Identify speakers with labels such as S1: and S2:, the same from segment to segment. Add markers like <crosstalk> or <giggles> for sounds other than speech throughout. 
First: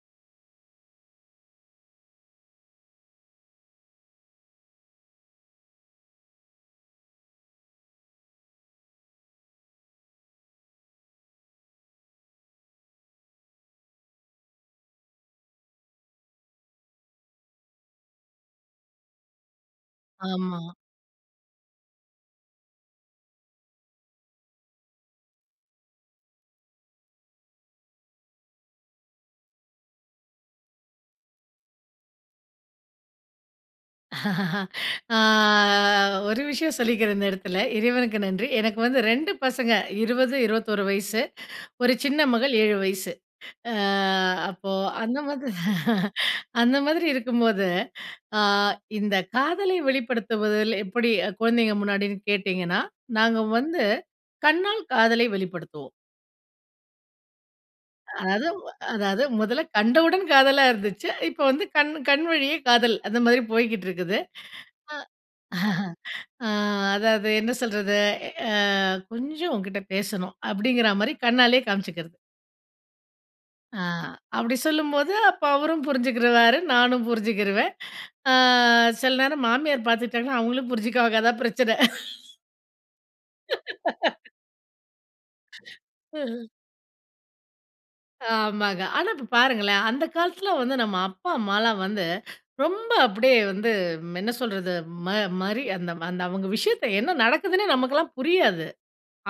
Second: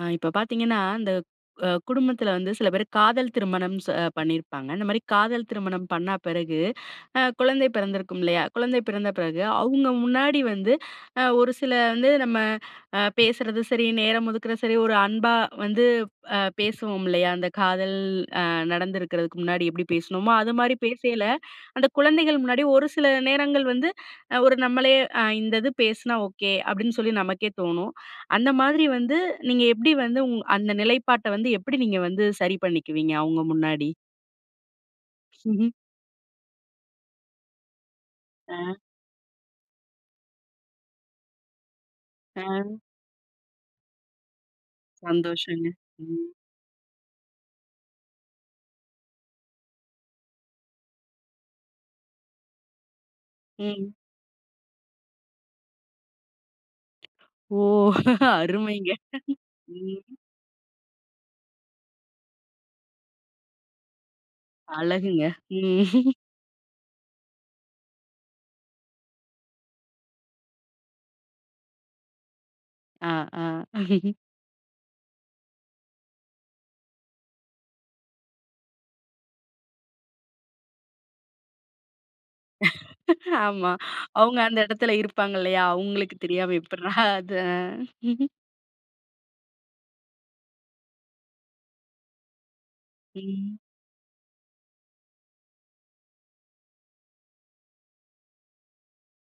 S1: அ, இப்ப பாத்தீங்கனா இந்த அ குடும்பத்துல வந்து சில பேரு காதல் திருமணம் ச பண்ணிருப்பாங்க. இந்த மாரி காதல் திருமணம் பண்ணா பெறகு அ குழந்தை பிறந்திருக்கும் இல்லையா? குழந்தை பிறந்த பிறகு, அவுங்க முன்னாடி வந்து அ ஒரு சில வந்து நம்ம அ பேசறது சரி, நேரம் ஒதுக்குறது சரி, ஒரு அன்பா வந்து, அ பேசுவோம் இல்லையா? அந்த காதல், அ நடந்திருக்கறதுக்கு முன்னாடி எப்டி பேசுனோமோ அது
S2: ஆமா.
S1: மாரி பேசைல, அந்த குழந்தைகள் முன்னாடி ஒரு சில நேரங்கள் வந்து அ ஒரு நம்மளே அ இந்தது பேசினா ஓகே, அப்டின்னு சொல்லி நமக்கே தோணும். அந்த மாதிரி வந்து நீங்க எப்டி வந்து உங் அந்த நிலைப்பாட்ட வந்து எப்டி நீங்க வந்து சரி பண்ணிக்குவீங்க அவங்க முன்னாடி?
S2: <laughs> ஆ
S1: ம்ஹ்ம்.
S2: ஒரு விஷயம் சொல்லிக்றேன் இந்த இடத்துல. இறைவனுக்கு நன்றி.
S1: அ.
S2: எனக்கு வந்து ரெண்டு பசங்க 20, 21 வயசு. <inhales> ஒரு சின்ன மகள்
S1: அ.
S2: 7 வயசு, அ அப்போ அந்த மாதிரி
S1: சந்தோஷங்க.
S2: <chuckles>
S1: ம்.
S2: <inhales> அந்த மாதிரி இருக்கும்போது <inhales> அ இந்த காதலை வெளிப்படுத்துவதில் எப்படி குழந்தைங்க முன்னாடின்னு கேட்டிங்கனா? நாங்க வந்து,
S1: ம்.
S2: கண்ணால் காதலை வெளிப்படுத்துவோம்.
S1: ஓ!
S2: அத
S1: அருமைங்க.
S2: அதாவது முதல்ல
S1: ம்.
S2: கண்டவுடன் காதலா இருந்துச்சு. இப்ப வந்து கண்ணு கண் வழியே காதல், அந்த மாரி போய்க்கிட்டு இருக்குது. <inhales> அ.
S1: அழகுங்க. ம். <chuckles>
S2: <chuckles> அ, அதாவது, என்ன சொல்றது? அ கொஞ்சம் உன்கிட்ட பேசணும் அப்டிங்ற மாரி கண்ணாலயே காமிச்சுக்கிறது.
S1: அ. அ.
S2: ஆ.
S1: <laughs>
S2: அப்டி சொல்லும்போது அப்போ அவரும் புரிஞ்சுக்கிருவாரு. நானும் புரிஞ்சுக்கிருவேன். ஆ. சில நேரம் மாமியார் பார்த்துட்டாங்கன்னா, அவங்களும் புரிஞ்சுக்குவாங்க, அதான் பிரச்சனை.
S1: ஆமா.
S2: <laughs>
S1: அவங்க அந்த இடத்தில்ல இருப்பாங்க இல்லையா? அவங்களுக்கு
S2: அ.
S1: தெரியாம எப்டிடா அது.
S2: ஆமாங்க. ஆனா இப்போ பாருங்களேன். அந்த காலத்தில வந்து நம்ம அப்பா அம்மாலாம் வந்து, ரொம்ப அப்டியே
S1: ம்.
S2: வந்து என்ன சொல்றது? ம மரி அந்த அந்த அவங்க விஷயத்தை என்ன நடக்குதுன்னே நமக்கெல்லாம் புரியாது.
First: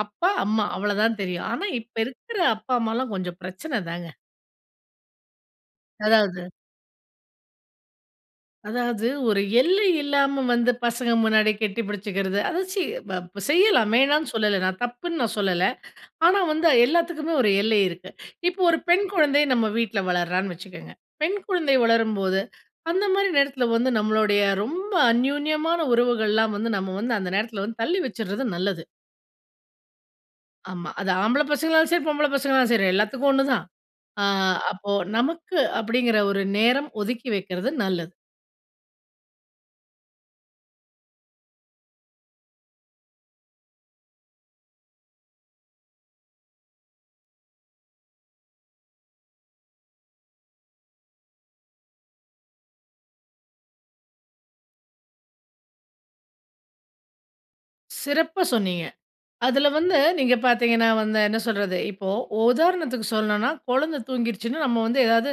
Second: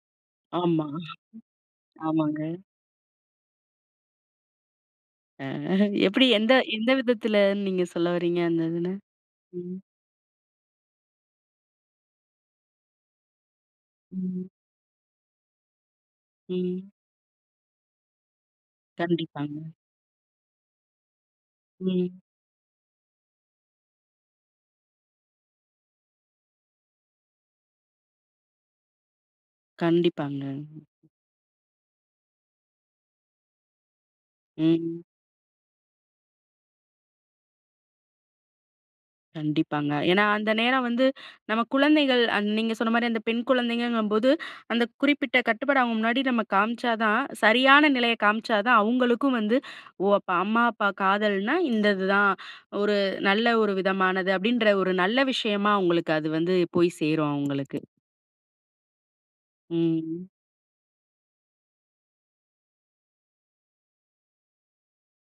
S2: அப்பா அம்மா
S1: ஆமா. <chuckles>
S2: அவ்வளோதான் தெரியும். ஆனா, இப்ப இருக்கிற
S1: ஆமாங்க.
S2: அப்பா அம்மாலாம் கொஞ்சம் பிரச்சனை தாங்க.
S1: அ எப்படி?
S2: அதாவது.
S1: எந்த, எந்த விதத்தில நீங்க சொல்லவறீங்க, அந்த இதுன்னு.
S2: அதாவது. ஒரு
S1: ம்.
S2: எல்லை இல்லாம வந்து பசங்க முன்னாடி கட்டி பிடிச்சுக்கிறது. அத சி ப செய்யலாம் வேணான்னு
S1: ம்.
S2: சொல்லல, நான் தப்புன்னு நான் சொல்லல. ஆனா, வந்து
S1: ம்.
S2: எல்லாத்துக்குமே ஒரு எல்லை இருக்கு. இப்போ, ஒரு பெண் குழந்தை நம்ம
S1: கண்டிப்பாங்க.
S2: வீட்ல வளர்றான்னு வச்சுக்கங்க. பெண் குழந்தை
S1: ம்.
S2: வளரும்போது அந்த மாதிரி நேரத்தில வந்து நம்மளுடைய ரொம்ப அன்யோன்யமான உறவுகள்லாம் வந்து நம்ம வந்து அந்த நேரத்தில வந்து தள்ளி வச்சிடுறது நல்லது.
S1: கண்டிப்பாங்கங்.
S2: ஆமா. அது ஆம்பள பசங்களாலும் சரி, பொம்பள பசங்களாலும் சரி எல்லாத்துக்கும் ஒண்ணுதான். அ அப்போ,
S1: ம்.
S2: நமக்கு அப்டிங்கிற ஒரு நேரம் ஒதுக்கி வைக்கிறது நல்லது.
S1: கண்டிப்பாங்க. ஏன்னா, அந்த நேரம் வந்து நம்ம குழந்தைகள், அந் நீங்க சொன்னமாரி அந்த பெண் குழந்தைங்கங்கும்போது, அந்த குறிப்பிட்ட கட்டுப்பாடு அவுங்க முன்னாடி நம்ம காமிச்சா தான் சரியான நிலைய காமிச்சா தான் அவுங்களுக்கும் வந்து, "ஓ! அப்போ அம்மா, அப்பா காதல்னா இந்த இது தான். ஒரு நல்ல ஒரு விதமானது." அப்பிடின்ற ஒரு நல்ல விஷயமா அவுங்களுக்கு அது வந்து போய் சேரும். அவுங்களுக்கு.
S2: சிறப்பா சொன்னீங்க. அதுல வந்து
S1: ம்.
S2: நீங்க பார்த்தீங்கன்னா வந்து, என்ன சொல்றது. இப்போ உதாரணத்துக்கு சொல்லணும்னா, குழந்த தூங்கிருச்சுன்னு நம்ம வந்து ஏதாவது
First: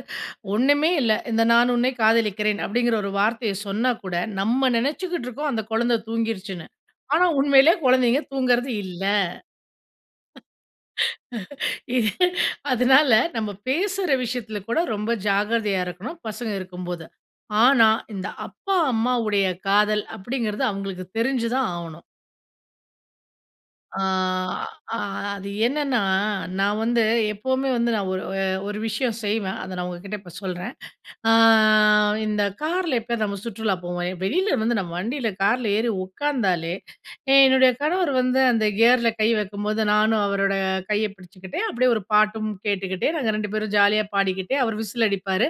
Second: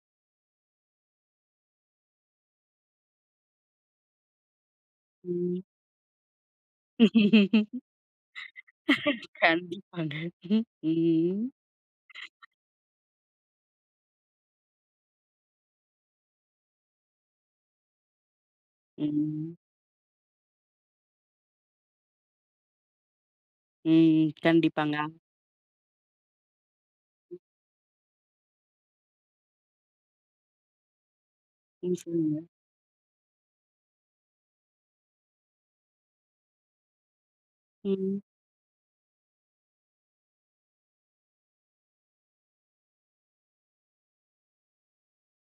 S2: ஒன்னுமே இல்ல. இந்த "நான் உன்னை காதலிக்கிறேன்." அப்பிடிங்கிற ஒரு வார்த்தைய சொன்னாகூட நம்ம நெனச்சிக்கிடடு இருக்கோம்,
S1: ம்.
S2: அந்த குழந்த தூங்கிருச்சுன்னு. ஆனா உண்மையிலயே குழந்தைங்க தூங்குறது இல்ல!
S1: <laughs> கண்டிப்பாங்க. ம்ஹ்ம். ம்.
S2: <laughs> அதுனால நம்ம பேசுற விஷயத்துல கூட ரொம்ப ஜாக்கிரதையா இருக்கணும். பசங்க இருக்கும்போது. ஆனா, இந்த அப்பா, அம்மாவுடைய
S1: ம்.
S2: காதல் அப்பிடிங்கிறது அவுங்களுக்கு தெரிஞ்சுதான் ஆவணும்.
S1: ம்,
S2: அ
S1: ம். கண்டிப்பாங்க
S2: அ அது என்னன்னா, நான் வந்து எப்பவுமே வந்து நான் ஒரு அ ஒரு விஷயம் செய்வேன். அத நான் உங்ககிட்ட இப்ப சொல்றேன். அ
S1: ம். சொல்லுங்க.
S2: இந்த கார்ல எப்பயாவது நம்ம சுற்றுலா போவோம் வெளில வந்து நம்ம வண்டில, கார்ல ஏறி உட்காந்தாலே, ஏ என்னுடைய கணவர்
S1: ம்.
S2: வந்து அந்த கியர்ல கை வைக்கும்போது நானும் அவரோட கைய பிடிச்சுக்கிட்டே, அப்பிடியே ஒரு பாட்டும் கேட்டுக்கிட்டே, நாங்க ரெண்டு பேரும் ஜாலியா பாடிக்கிட்டே, அவர் விசில் அடிப்பாரு!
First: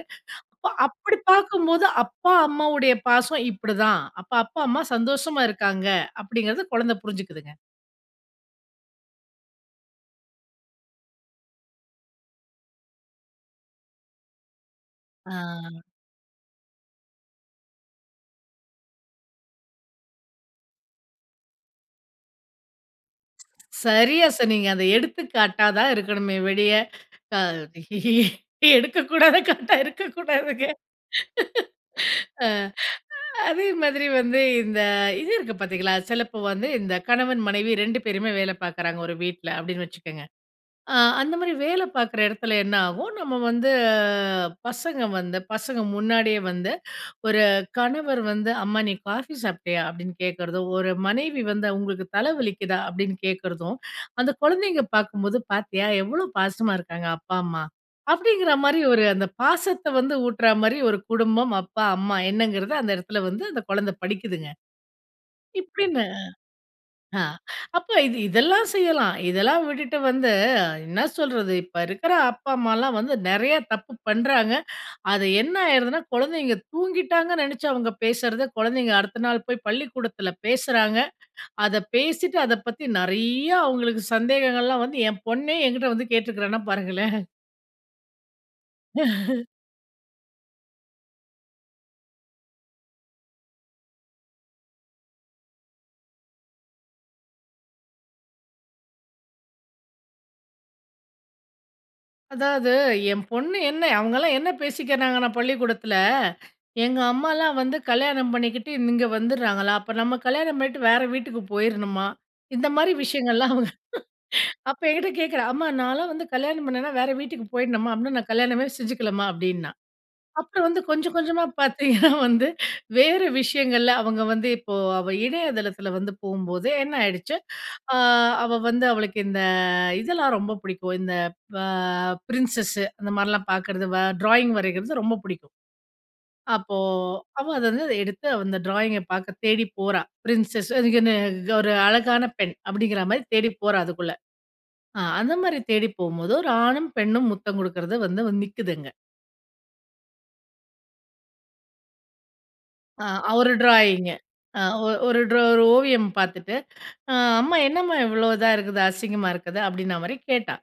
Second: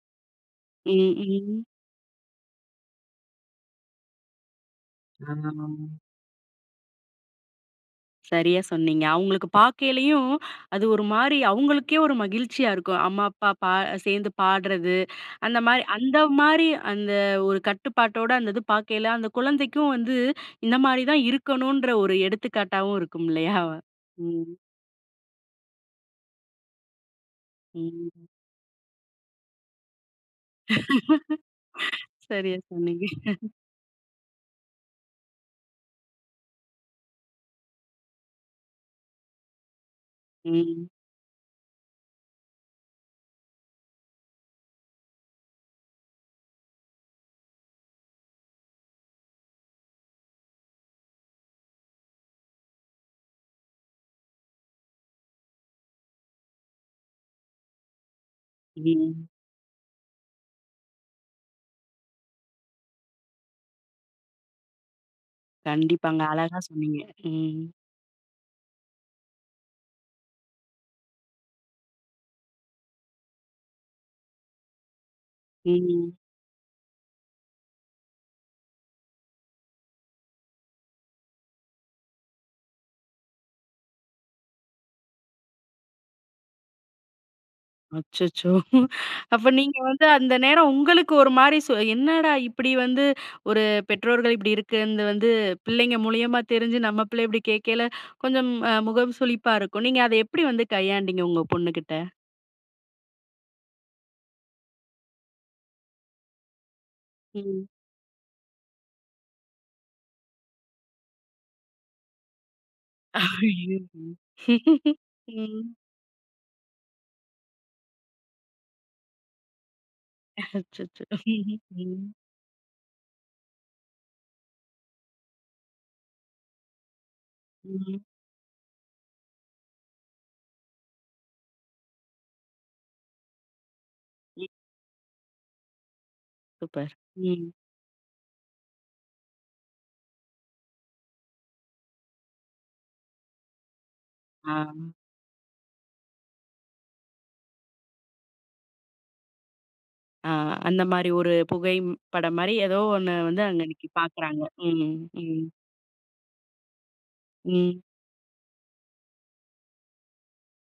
S2: அப்போ
S1: ம்,
S2: அப்பிடி
S1: ம்.
S2: பார்க்கும்போது, "அப்பா, அம்மாவுடைய பாசம் இப்பிடிதான். அப்ப அப்பா, அம்மா
S1: ஆ.
S2: சந்தோஷமா இருக்காங்க." அப்பிடிங்கிறது குழந்தை புரிஞ்சிக்குதுங்க.
S1: சரியா சொன்னீங்க. அவுங்களுக்கு பார்க்கலேயும் அது ஒருமாரி அவுங்களுக்கே ஒரு மகிழ்ச்சியா இருக்கும். அம்மா, அப்பா பா சேர்ந்து பாடுறது, அந்த
S2: ஆ.
S1: மாரி, அந்தமாரி அந்த ஒரு கட்டுப்பாட்டோட அந்த இது பாக்கையில, அந்த குழந்தைக்கும் வந்து இந்தமாரி தான் இருக்கணும்ன்ற ஒரு எடுத்துக்காட்டாவும் இருக்கும் இல்லயா!
S2: சரியா
S1: ம்.
S2: சொன்னீங்க. அந்த எடுத்துக்காட்டா தான் இருக்கணுமே ஒழிய, அ
S1: ம்.
S2: எடுக்கக்கூடாத காட்டா இருக்கக்கூடாதுங்க.
S1: <laughs>
S2: <laughs> அ
S1: சரியா சொன்னீங்க. <laughs>
S2: அதே மாதிரி வந்து இந்த இது இருக்கு பாத்தீங்களா! சிலப்போ வந்து இந்த கணவன், மனைவி ரெண்டு பேருமே வேல பார்க்குறாங்க ஒரு வீட்ல அப்பிடின்னு வச்சுக்கங்க.
S1: ம்.
S2: அ அந்தமாரி வேல பார்க்குற இடத்துல என்னாவும், நம்ம வந்து பசங்க வந்து பசங்க முன்னாடியே வந்து ஒரு கணவர் வந்து அம்மா, "நீ காஃபி சாப்பிட்டியா? அப்பிடின்னு கேட்கறதும்," ஒரு மனைவி வந்து, "உங்களுக்கு தலை வலிக்குதா? அப்பிடின்னு கேட்கிறதும்," அந்த குழந்தைங்க பார்க்கும்போது, பார்த்தியா! எவ்ளோ பாசமா இருக்காங்க அப்பா, அம்மா அப்பிடிங்கிறமாரி ஒரு அந்த
S1: ம்.
S2: பாசத்த வந்து ஊட்றமாரி ஒரு குடும்பம், அப்பா, அம்மா என்னங்கிறத அந்த இடத்தில வந்து அந்த குழந்த படிக்குதுங்க. இப்படின்னு
S1: கண்டிப்பாங்க. அழகா சொன்னீங்க.
S2: ஆ
S1: ம்.
S2: அப்ப இது இதெல்லாம் செய்யலாம். இதெல்லாம் விட்டுட்டு வந்து என்ன சொல்றது இப்ப இருக்கிற அப்பா, அம்மாலாம் வந்து நிறைய தப்பு பண்றாங்க. அது என்ன ஆயிருதுன்னா,
S1: ம்.
S2: குழந்தைங்க தூங்கிட்டாங்கன்னு நினைச்சு அவங்க பேசுறத குழந்தைங்க அடுத்த நாள் போய் பள்ளிக்கூடத்தில பேசுறாங்க. அத பேசிட்டு அத பத்தி நிறையா, அவுங்களுக்கு சந்தேகங்கள்லாம் வந்து என் பொண்ணே என்கிட்ட வந்து கேட்டுருக்கிறான்னா, பாருங்களேன்!
S1: அச்சச்சோ! <chuckles> அப்ப
S2: <chuckles>
S1: நீங்க வந்து அந்த நேரம் உங்களுக்கு ஒரு மாரி, சொ என்னடா இப்படி வந்து ஒரு பெற்றோர்கள் இப்படி இருக்கறது வந்து பிள்ளைங்க மூலியமா தெரிஞ்சி, நம்ம பிள்ளை இப்படி கேட்கைல, கொஞ்சம் அ முகம் சுழிப்பா இருக்கும். நீங்க அத எப்படி வந்து கையாண்டீங்க, உங்க பொண்ணுகிட்ட?
S2: அதாவது என் பொண்ணு என்ன அவங்கலாம் என்ன பேசிக்கிறாங்கன்னா பள்ளிக்கூடத்துல, எங்க அம்மாலாம்
S1: ம்.
S2: வந்து கல்யாணம் பண்ணிக்கிட்டு இங்க வந்துறாங்களா. அப்ப நம்ம கல்யாணம் பண்ணிட்டு வேற வீட்டுக்கு போயிருணுமா? இந்த மாரி விஷயங்கள்லாம் அவங்க
S1: ஐயையோ!
S2: அப்ப என்கிட்ட கேட்கிறா? அம்மா
S1: ம்.
S2: நான்லாம் வந்து கல்யாணம் பண்ணேனா, வேற வீட்டுக்கு போயிடணுமா? அப்படினா நான் கல்யாணமே செஞ்சிக்கலமா அப்படின்னா. அப்புறம் வந்து
S1: அச்சச்சோ!
S2: கொஞ்சம் கொஞ்சமா
S1: ம்.
S2: பார்த்தீங்கன்னா
S1: ம்.
S2: வந்து வேற விஷயங்கள்ல அவங்க வந்து இப்போ அவ இணையதளத்தில வந்து போம்போதே என்ன ஆயிடுச்சி, அ
S1: ம்.
S2: அவ வந்து அவளுக்கு இந்த இதெல்லாம் ரொம்ப பிடிக்கும். இந்த ப பிரின்சஸ் அந்த மாரிலாம் பார்க்கறது. வ
S1: ம்.
S2: ட்ராயிங் வரைறது ரொம்ப பிடிக்கும். அப்போ
S1: சூப்பர்.
S2: அவ
S1: ம்.
S2: அத வந்து எடுத்து அந்த ட்ராயிங்க பார்க்க தேடி போறா. பிரின்சஸ்ன்னு அதுக்குனு ஒரு அழகான பெண்! அப்படிங்கிற மாரி தேடி போறா அதுக்குள்ள.
S1: ஆ.
S2: அ அந்த மாரி தேடி போம்போது, ஒரு ஆணும் பெண்ணும் முத்தம் குடுக்கறது வந்து நிக்குது அங்க.
S1: அ. அந்தமாரி ஒரு புகைப்படம் மாரி, ஏதோ
S2: ஆ.
S1: ஒண்ணு வந்து
S2: அவரு
S1: அங்க அன்னக்கி
S2: ட்ராயிங்கு.
S1: பார்க்குறாங்க.
S2: ஆ ஒ
S1: ம்,
S2: ஒரு
S1: ம்.
S2: ட்ரோ ஒரு ஓவியம் பார்த்துட்டு, அ "அம்மா
S1: ம்.
S2: என்னம்மா இவ்ளோ இதா இருக்குது? அசிங்கமா இருக்குது." அப்பிடின்னமாரி கேட்டா.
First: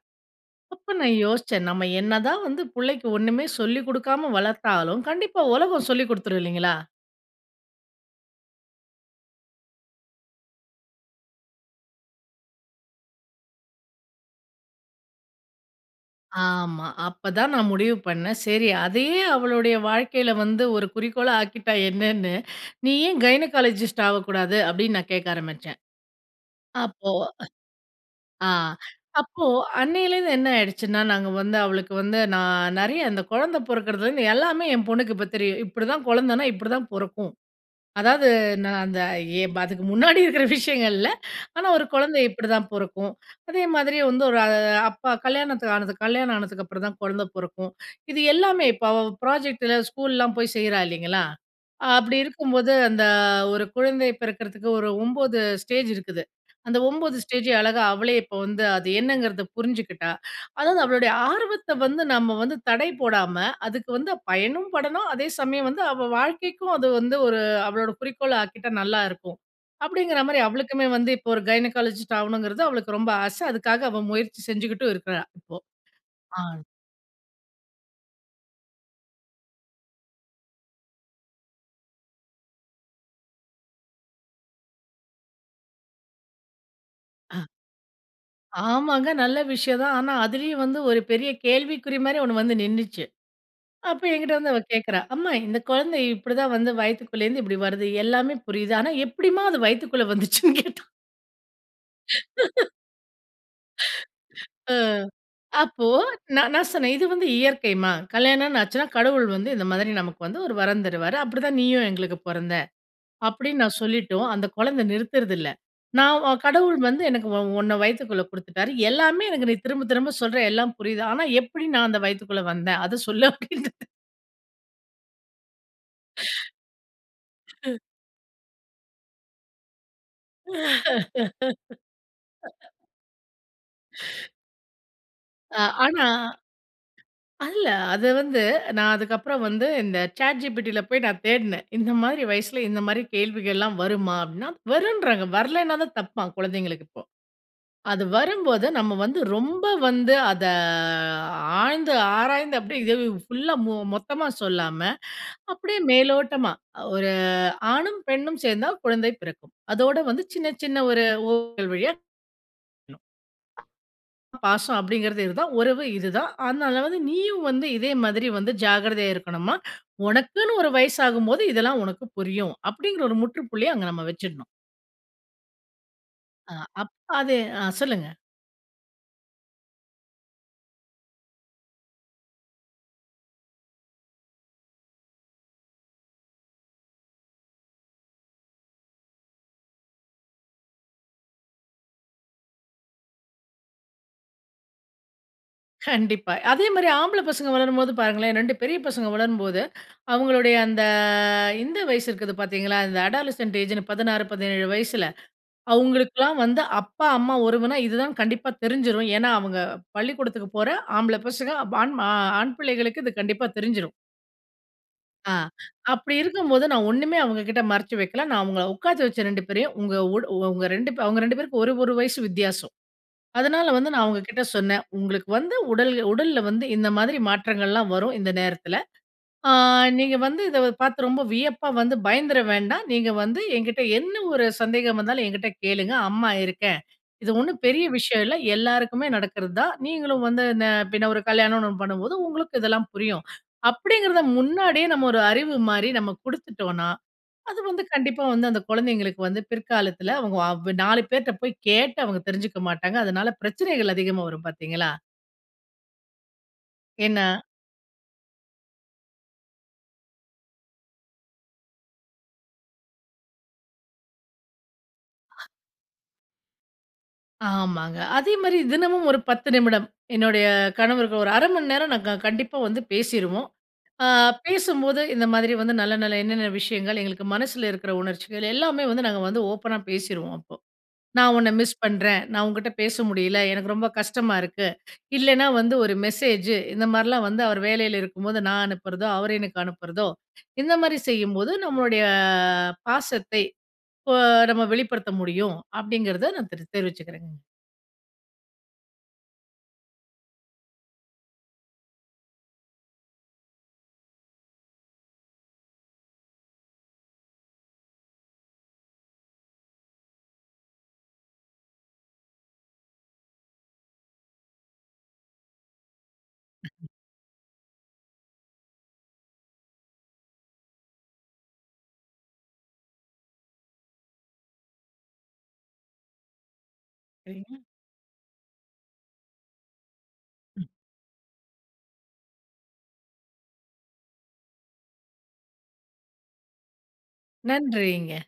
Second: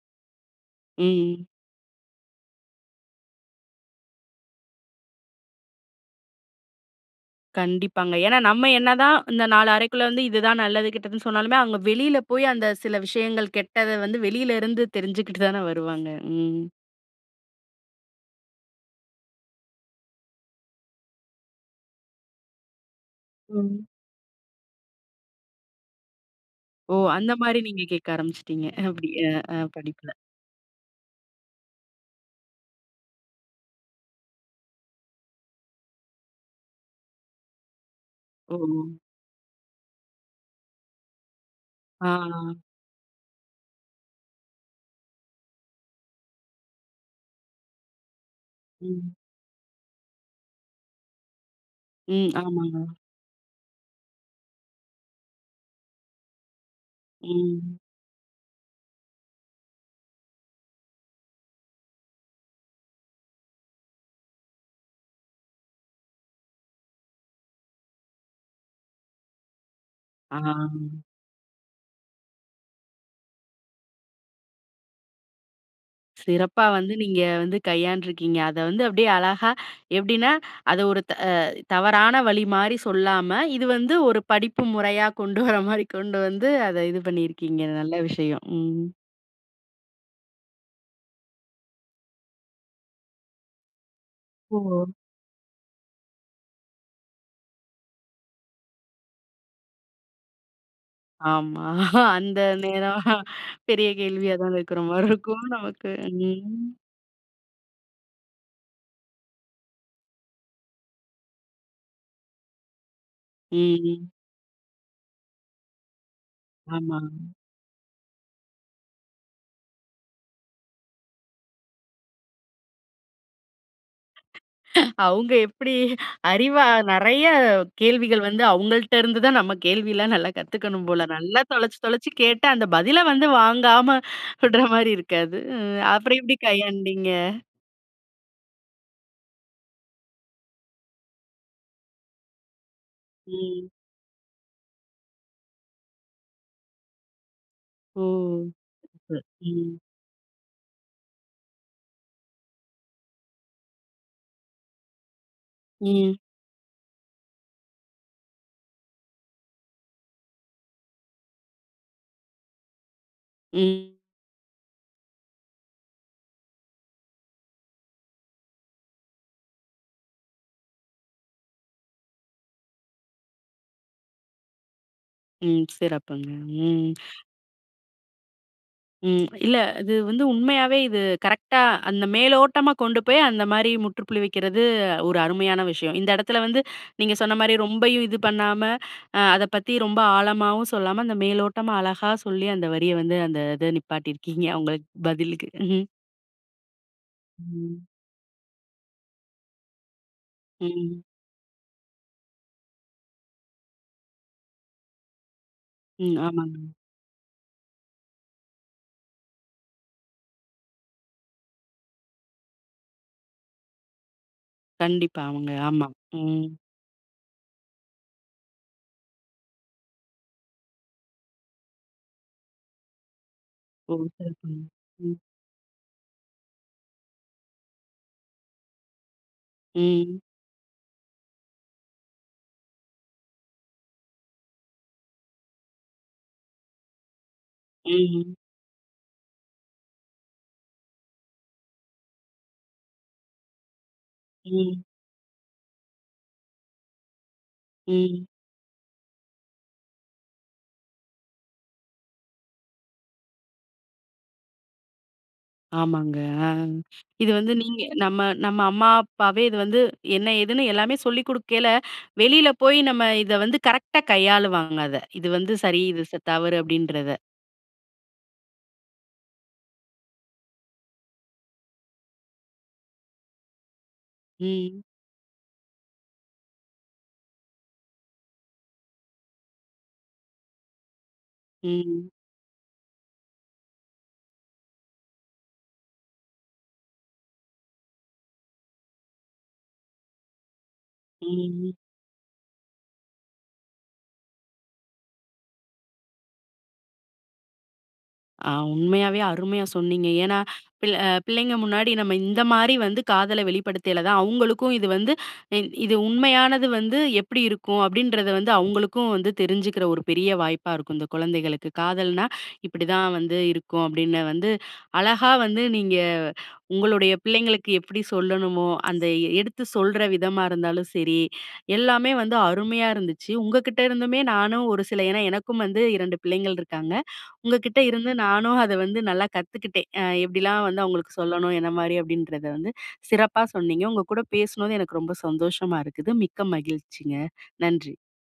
S2: அப்ப நான்
S1: ம்.
S2: யோசிச்சேன். நம்ம என்னதான் வந்து பிள்ளைக்கு ஒண்ணுமே சொல்லிக் குடுக்காம வளர்த்தாலும், கண்டிப்பா உலகம் சொல்லிக் குடுத்துரும் இல்லைங்களா?
S1: கண்டிப்பாங்க. ஏன்னா, நம்ம என்ன தான் இந்த நாலு அறைக்குள்ள வந்து இது தான் நல்லது, கெட்டதுன்னு சொன்னாலுமே! அவுங்க வெளில போய் அந்த சில விஷயங்கள் கெட்டத வந்து வெளில இருந்து தெரிஞ்சிக்கிட்டு தான வருவாங்க. ம்.
S2: ஆமா. அப்பதான் நான் முடிவு பண்னேன். சரி, அதையும் அவளுடைய வாழ்க்கையில வந்து ஒரு குறிக்கோளா ஆக்கிட்டா என்னன்னு, "நீ ஏன்
S1: ம்.
S2: கைனகாலஜிஸ்ட் ஆவக்கூடாது?" அப்பிடின்னு நான் கேட்க ஆரம்பிச்சேன்.
S1: ஓ!
S2: அப்போ
S1: அந்தமாரி நீங்க கேட்க
S2: அ ஆ
S1: ஆரம்பிச்சிட்டீங்க. அப்பிடி ஆ,
S2: அப்போ
S1: ஆ. படிப்புல.
S2: அன்னையிலேருந்து என்ன ஆயிடுச்சுன்னா, நாங்க வந்து அவளுக்கு வந்து நான் நிறைய, அந்த குழந்தை பிறக்கிறதுலிருந்து எல்லாமே என் பொண்ணுக்கு இப்ப தெரியும். இப்பிடிதான், குழந்தனா இப்பிடிதான் பொறக்கும். அதாவது நான்
S1: ஓ!
S2: அந்த ஏ ப அதுக்கு முன்னாடி இருக்கிற விஷயங்கள் இல்ல. ஆனா, ஒரு
S1: ஆ,
S2: குழந்தை
S1: ஆ.
S2: இப்பிடிதான் பொறக்கும். அதே மாதிரி வந்து ஒரு அப்பா கல்யாணத்துக்கு ஆனது கல்யாணம் ஆனதுக்கு அப்புறம் தான் குழந்தை பொறக்கும். இது எல்லாமே இப்ப அவ
S1: ம்.
S2: ப்ராஜெக்ட்டில ஸ்கூல்லாம் போய் செய்றா இல்லைங்களா! அப்பிடி
S1: ம்.
S2: இருக்கும்போது,
S1: ஆமாங்க.
S2: அந்த ஒரு குழந்தை பிறக்கறதுக்கு ஒரு 9 ஸ்டேஜ் இருக்குது. அந்த 9 ஸ்டேஜயும்
S1: ம்.
S2: அழகா அவளே இப்ப வந்து அது என்னங்கிறத புரிஞ்சுக்கிட்டா. அதாவது அவளுடைய ஆர்வத்த வந்து நம்ம வந்து தடை போடாம, அதுக்கு வந்து பயனும் படணும், அதே சமயம் வந்து அவ வாழ்க்கைக்கும் அது வந்து ஒரு அவளோட குறிக்கோளா ஆக்கிட்டா, நல்லாயிருக்கும்
S1: ஆ.
S2: அப்பிடிங்கிறமாரி. அவளுக்குமே வந்து இப்போ ஒரு கைனகாலஜிஸ்ட் ஆவணுங்கிறது, அவளுக்கு ரொம்ப ஆச. அதுக்காக அவ முயற்சி செஞ்சுக்கிட்டும் இருக்குறா. இப்போ. ஆன்.
S1: சிறப்பா வந்து நீங்க வந்து கையாண்டு இருக்கீங்க. அத வந்து அப்பிடியே அழகா எப்பிடின்னா, அத ஒரு அ தவறான வழிமாரி சொல்லாம, இது வந்து ஒரு படிப்பு முறையா கொண்டு வர்றமாரி கொண்டு வந்து அத இது
S2: ஆ.
S1: பண்ணியிருக்கீங்க. நல்ல விஷயம். ம்.
S2: ஆமாங்க. நல்ல விஷயம் தான். ஆனா அதிலயும் வந்து ஒரு பெரிய கேள்விக்குறிமாரி ஒண்ணு வந்து நின்னுச்சு. அப்ப எங்கிட்ட வந்து அவ
S1: ஓ!
S2: கேட்கிறா, அம்மா இந்த குழந்தை இப்பிடிதான் வந்து, வயித்துக்குள்ள இருந்து இப்பிடி வருது எல்லாமே புரியுது. ஆனா, எப்பிடிம்மா அது வயித்துக்குள்ள வந்துச்சுன்னு கேட்டா!
S1: ஆமா. அந்த
S2: <laughs>
S1: நேரம் <chuckles> பெரிய கேள்வியா
S2: <laughs>
S1: தான்
S2: அ.
S1: இருக்கிற மாதிரி இருக்கும்
S2: அப்போ
S1: நமக்கு.
S2: நான் நான்
S1: ம்.
S2: சொன்னேன். இது வந்து இயற்கைம்மா. கல்யாணம்ன்னு ஆச்சுன்னா, கடவுள் வந்து இந்த மாதிரி நமக்கு வந்து ஒரு வரம் தருவாரு. அப்படிதான் நீயும் எங்களுக்கு பொறந்த, அப்படின்னு நான்
S1: ம். ம்.
S2: சொல்லிட்டும் அந்த குழந்தை நிறுத்துறதில்லை. நான் அ கடவுள்
S1: ஆமா.
S2: வந்து எனக்கு உ உன்னை வயித்துக்குள்ள குடுத்துட்டாரு. எல்லாமே எனக்கு நீ திரும்ப, திரும்ப சொல்ற எல்லாம் புரியுது. ஆனா, எப்படி நான் அந்த வயித்துக்குள்ளே வந்தேன். அதை சொல்லு அப்படின்குது. <laughs>
S1: <giggles> அவுங்க எப்படி அறிவா நிறைய
S2: <laughs>
S1: கேள்விகள் வந்து அவங்கள்ட்ட இருந்து தான், நம்ம கேள்விலாம் நல்லா கத்துக்கணும் போல. நல்லா தொலைச்சு தொலைச்சு கேட்டு, அந்த
S2: <laughs>
S1: பதிலை வந்து வாங்காம
S2: <breath>
S1: விடுற மாரி இருக்காது.
S2: அ
S1: அ
S2: ஆனா
S1: அப்புறம் எப்படி கையாண்டீங்க.
S2: இல்லை அதை வந்து நான் அதுக்கப்புறம் வந்து இந்த சாட்ஜிபிட்டில போய் நான் தேடினேன். இந்த மாரி வயசுல இந்த மாரி
S1: ம்.
S2: கேள்விகள்லாம் வருமா அப்படின்னா, வருன்றாங்க. வரலைனா தான் தப்பாம் குழந்தைங்களுக்கு இப்போ.
S1: ஓ!
S2: அது வரும்போது நம்ம வந்து ரொம்ப
S1: ம்.
S2: வந்து அதை ஆழ்ந்து ஆராய்ந்து அப்படியே இதை ஃபுல்லா மொத்தமா சொல்லாம அப்படியே
S1: ம்.
S2: மேலோட்டமா, ஒரு ஆணும் பெண்ணும் சேர்ந்தால் குழந்தை பிறக்கும், அதோடு வந்து சின்ன, சின்ன ஒரு ஊடல் வழியா.
S1: ம்.
S2: பாசம் அப்படிங்கிறது இது தான் உறவு இது தான். அதனால வந்து நீயும் வந்து இதே மாதிரி வந்து ஜாக்கிரதையா இருக்கணும்மா. உனக்குன்னு ஒரு வயசு ஆகும்போது இதெல்லாம் உனக்கு புரியும். அப்படிங்கிற ஒரு முற்றுப்புள்ளிய அங்க நம்ம வச்சிடனும்.
S1: ம். சிறப்புங்க.
S2: அ,
S1: ம்.
S2: அப்ப அது அ சொல்லுங்க.
S1: ம். இல்ல, இது வந்து உண்மையாவே இது கரெக்டா அந்த மேலோட்டமா கொண்டு போய், அந்த மாரி முற்றுப்புள்ளி வைக்கிறது ஒரு அருமையான விஷயம். இந்த இடத்துல வந்து நீங்க சொன்ன மாரி, ரொம்பயும் இது பண்ணாம அத பத்தி ரொம்ப ஆழமாவும் சொல்லாம. அந்த மேலோட்டமா அழகா சொல்லி, அந்த வரிய வந்து அந்த இத நிப்பாட்டியிருக்கீங்க! அவங்களுக்கு பதிலுக்கு. ம்ஹ்ம்.
S2: கண்டிப்பா. அதேமாரி ஆம்பள பசங்க
S1: ம்.
S2: வளரும்போது பாருங்களேன், 2 பெரிய பசங்க வளரும்போது. அவுங்களுடைய அந்த
S1: ம்.
S2: இந்த வயசு இருக்குது பார்த்தீங்களா. இந்த அடாலசென்ட் ஏஜ்ன்னு 16, 17 வயசுல.
S1: ம்.
S2: அவங்களுக்குலாம் வந்து
S1: ஆமாங்க.
S2: அப்பா அம்மா உறவுனா இதுதான்னு கண்டிப்பா தெரிஞ்சுரும். ஏன்னா, அவங்க பள்ளிக்கூடத்துக்கு போற ஆம்பள பசங்க வாண் ஆண் பிள்ளைகளுக்கு, இது கண்டிப்பா தெரிஞ்சிரும்.
S1: கண்டிப்பா.
S2: அ
S1: அவங்க ஆமா.
S2: அப்படி
S1: ம்.
S2: இருக்கும்போது நான் ஒண்ணுமே அவங்க கிட்ட மறைச்சு வைக்கல. நான் அவங்கள உட்காத்தி வச்ச 2 பேரையும், உங்க ஒடு உங்க 2 பே அவங்க 2 பேருக்கு ஒரு ஒரு வயசு வித்தியாசம். அதனால, வந்து
S1: ஓ.
S2: நான்
S1: ஓகே,
S2: அவங்ககிட்ட
S1: ஓகே.
S2: சொன்ன,
S1: ம்.
S2: உங்களுக்கு வந்து உடல் உடல்ல வந்து இந்த மாதிரி மாற்றங்கள்லாம் வரும். இந்த நேரத்தில, அ நீங்க
S1: ம்.
S2: வந்து இத பார்த்து ரொம்ப வியப்பா வந்து பயந்துற வேண்டாம். நீங்க வந்து என்கிட்ட என்ன ஒரு சந்தேகம் வந்தாலும் என்கிட்ட கேளுங்க, அம்மா இருக்கேன். இது ஒண்ணும் பெரிய விஷயம் இல்ல.
S1: ம்.
S2: எல்லாருக்குமே நடக்கிறது தான். நீங்களும் வந்து இந்த பின்ன ஒரு கல்யாணம்னு ஒண்ணு பண்ணும்போது உங்களுக்கு இதெல்லாம் புரியும், அப்படிங்கிறத
S1: ம்.
S2: முன்னாடியே நம்ம ஒரு அறிவு மாரி நம்ம குடுத்துட்டோனா, அது வந்து கண்டிப்பா
S1: ம்.
S2: வந்து அந்த குழந்தைகளுக்கு வந்து பிற்காலத்துல, அவங்க அவ் நாலு பேர்ட போய் கேட்டு அவங்க தெரிஞ்சுக்க மாட்டாங்க. அதனால, பிரச்சனைகள் அதிகமா வரும், பார்த்தீங்களா.
S1: ஆமாங்க. அ
S2: ஏன்னா
S1: இது வந்து நீங்க நம்ம நம்ம அம்மா அப்பாவே இது வந்து என்ன, ஏதுன்னு எல்லாமே சொல்லிக் கொடுக்கயில, வெளியில போய் நம்ம இத வந்து கரெக்ட்டா கையாளுவாங்க அத, இது
S2: அ.
S1: வந்து சரி. இது ச தவறு அப்படின்றத.
S2: ஆமாங்க. அதே மாதிரி தினமும் ஒரு 10 நிமிடம் என்னுடைய கணவருக்கு. ஒரு 1/2 மணி நேரம் நாங்க கண்டிப்பா வந்து பேசிருவோம். அ
S1: ம்.
S2: பேசும்போது இந்த மாதிரி வந்து நல்ல, நல்ல என்னென்ன விஷயங்கள் எங்களுக்கு மனசுல இருக்கிற உணர்ச்சிகள் எல்லாமே வந்து நாங்க வந்து ஓப்பனா பேசிருவோம் அப்போ. நான் உன்ன மிஸ்
S1: ம்.
S2: பண்றேன் நான் உன்கிட்ட பேச முடியல எனக்கு ரொம்ப கஷ்டமா இருக்கு. இல்லைனா வந்து ஒரு மெசேஜூ. இந்த மாரிலாம் வந்து அவர் வேலையில இருக்கும்போது நான் அனுப்புறதோ, அவர் எனக்கு அனுப்புறதோ இந்த மாதிரி செய்யும்போது
S1: ம்.
S2: நம்மளுடைய பாசத்தை இப்போ நம்ம வெளிப்படுத்த முடியும். அப்படிங்கிறதை நான் தெரி தெரிவிச்சுக்கிறேங்க.
S1: ஆ. உண்மையாவே அருமையா சொன்னீங்க. ஏன்னா பிள்ள அ பிள்ளைங்க முன்னாடி நம்ம இந்த மாரி வந்து காதல வெளிப்படுத்தியல தான் அவங்களுக்கும் இது வந்து இது உண்மையானது வந்து எப்படி இருக்கும் அப்படின்றது வந்து அவங்களுக்கும் வந்து தெரிஞ்சுக்கிற ஒரு பெரிய வாய்ப்பா இருக்கும். இந்த குழந்தைகளுக்கு காதல்னா, இப்படி தான் வந்து இருக்கும் அப்படின்னு வந்து அழகா வந்து நீங்க உங்களுடைய பிள்ளைங்களுக்கு எப்படி சொல்லணுமோ, அந்த எடுத்து சொல்ற விதமா இருந்தாலும் சரி, எல்லாமே வந்து அருமையா இருந்துச்சு. உங்கக்கிட்ட இருந்துமே நானும் ஒரு சில ஏன்னா எனக்கும் வந்து 2 பிள்ளைங்கள் இருக்காங்க.
S2: <unintelligible>
S1: உங்ககிட்ட இருந்து நானும் அத வந்து நல்லா கத்துக்கிட்டேன். அ எப்படிலாம்
S2: ம்.
S1: வந்து அவங்களுக்கு சொல்லணும் என்ன மாரி அப்படின்றத வந்து சிறப்பா சொன்னீங்க உங்க கூட பேசுனது எனக்கு ரொம்ப சந்தோஷமா இருக்குது. மிக்க மகிழ்ச்சிங்க. நன்றி.
S2: நன்றிங்க.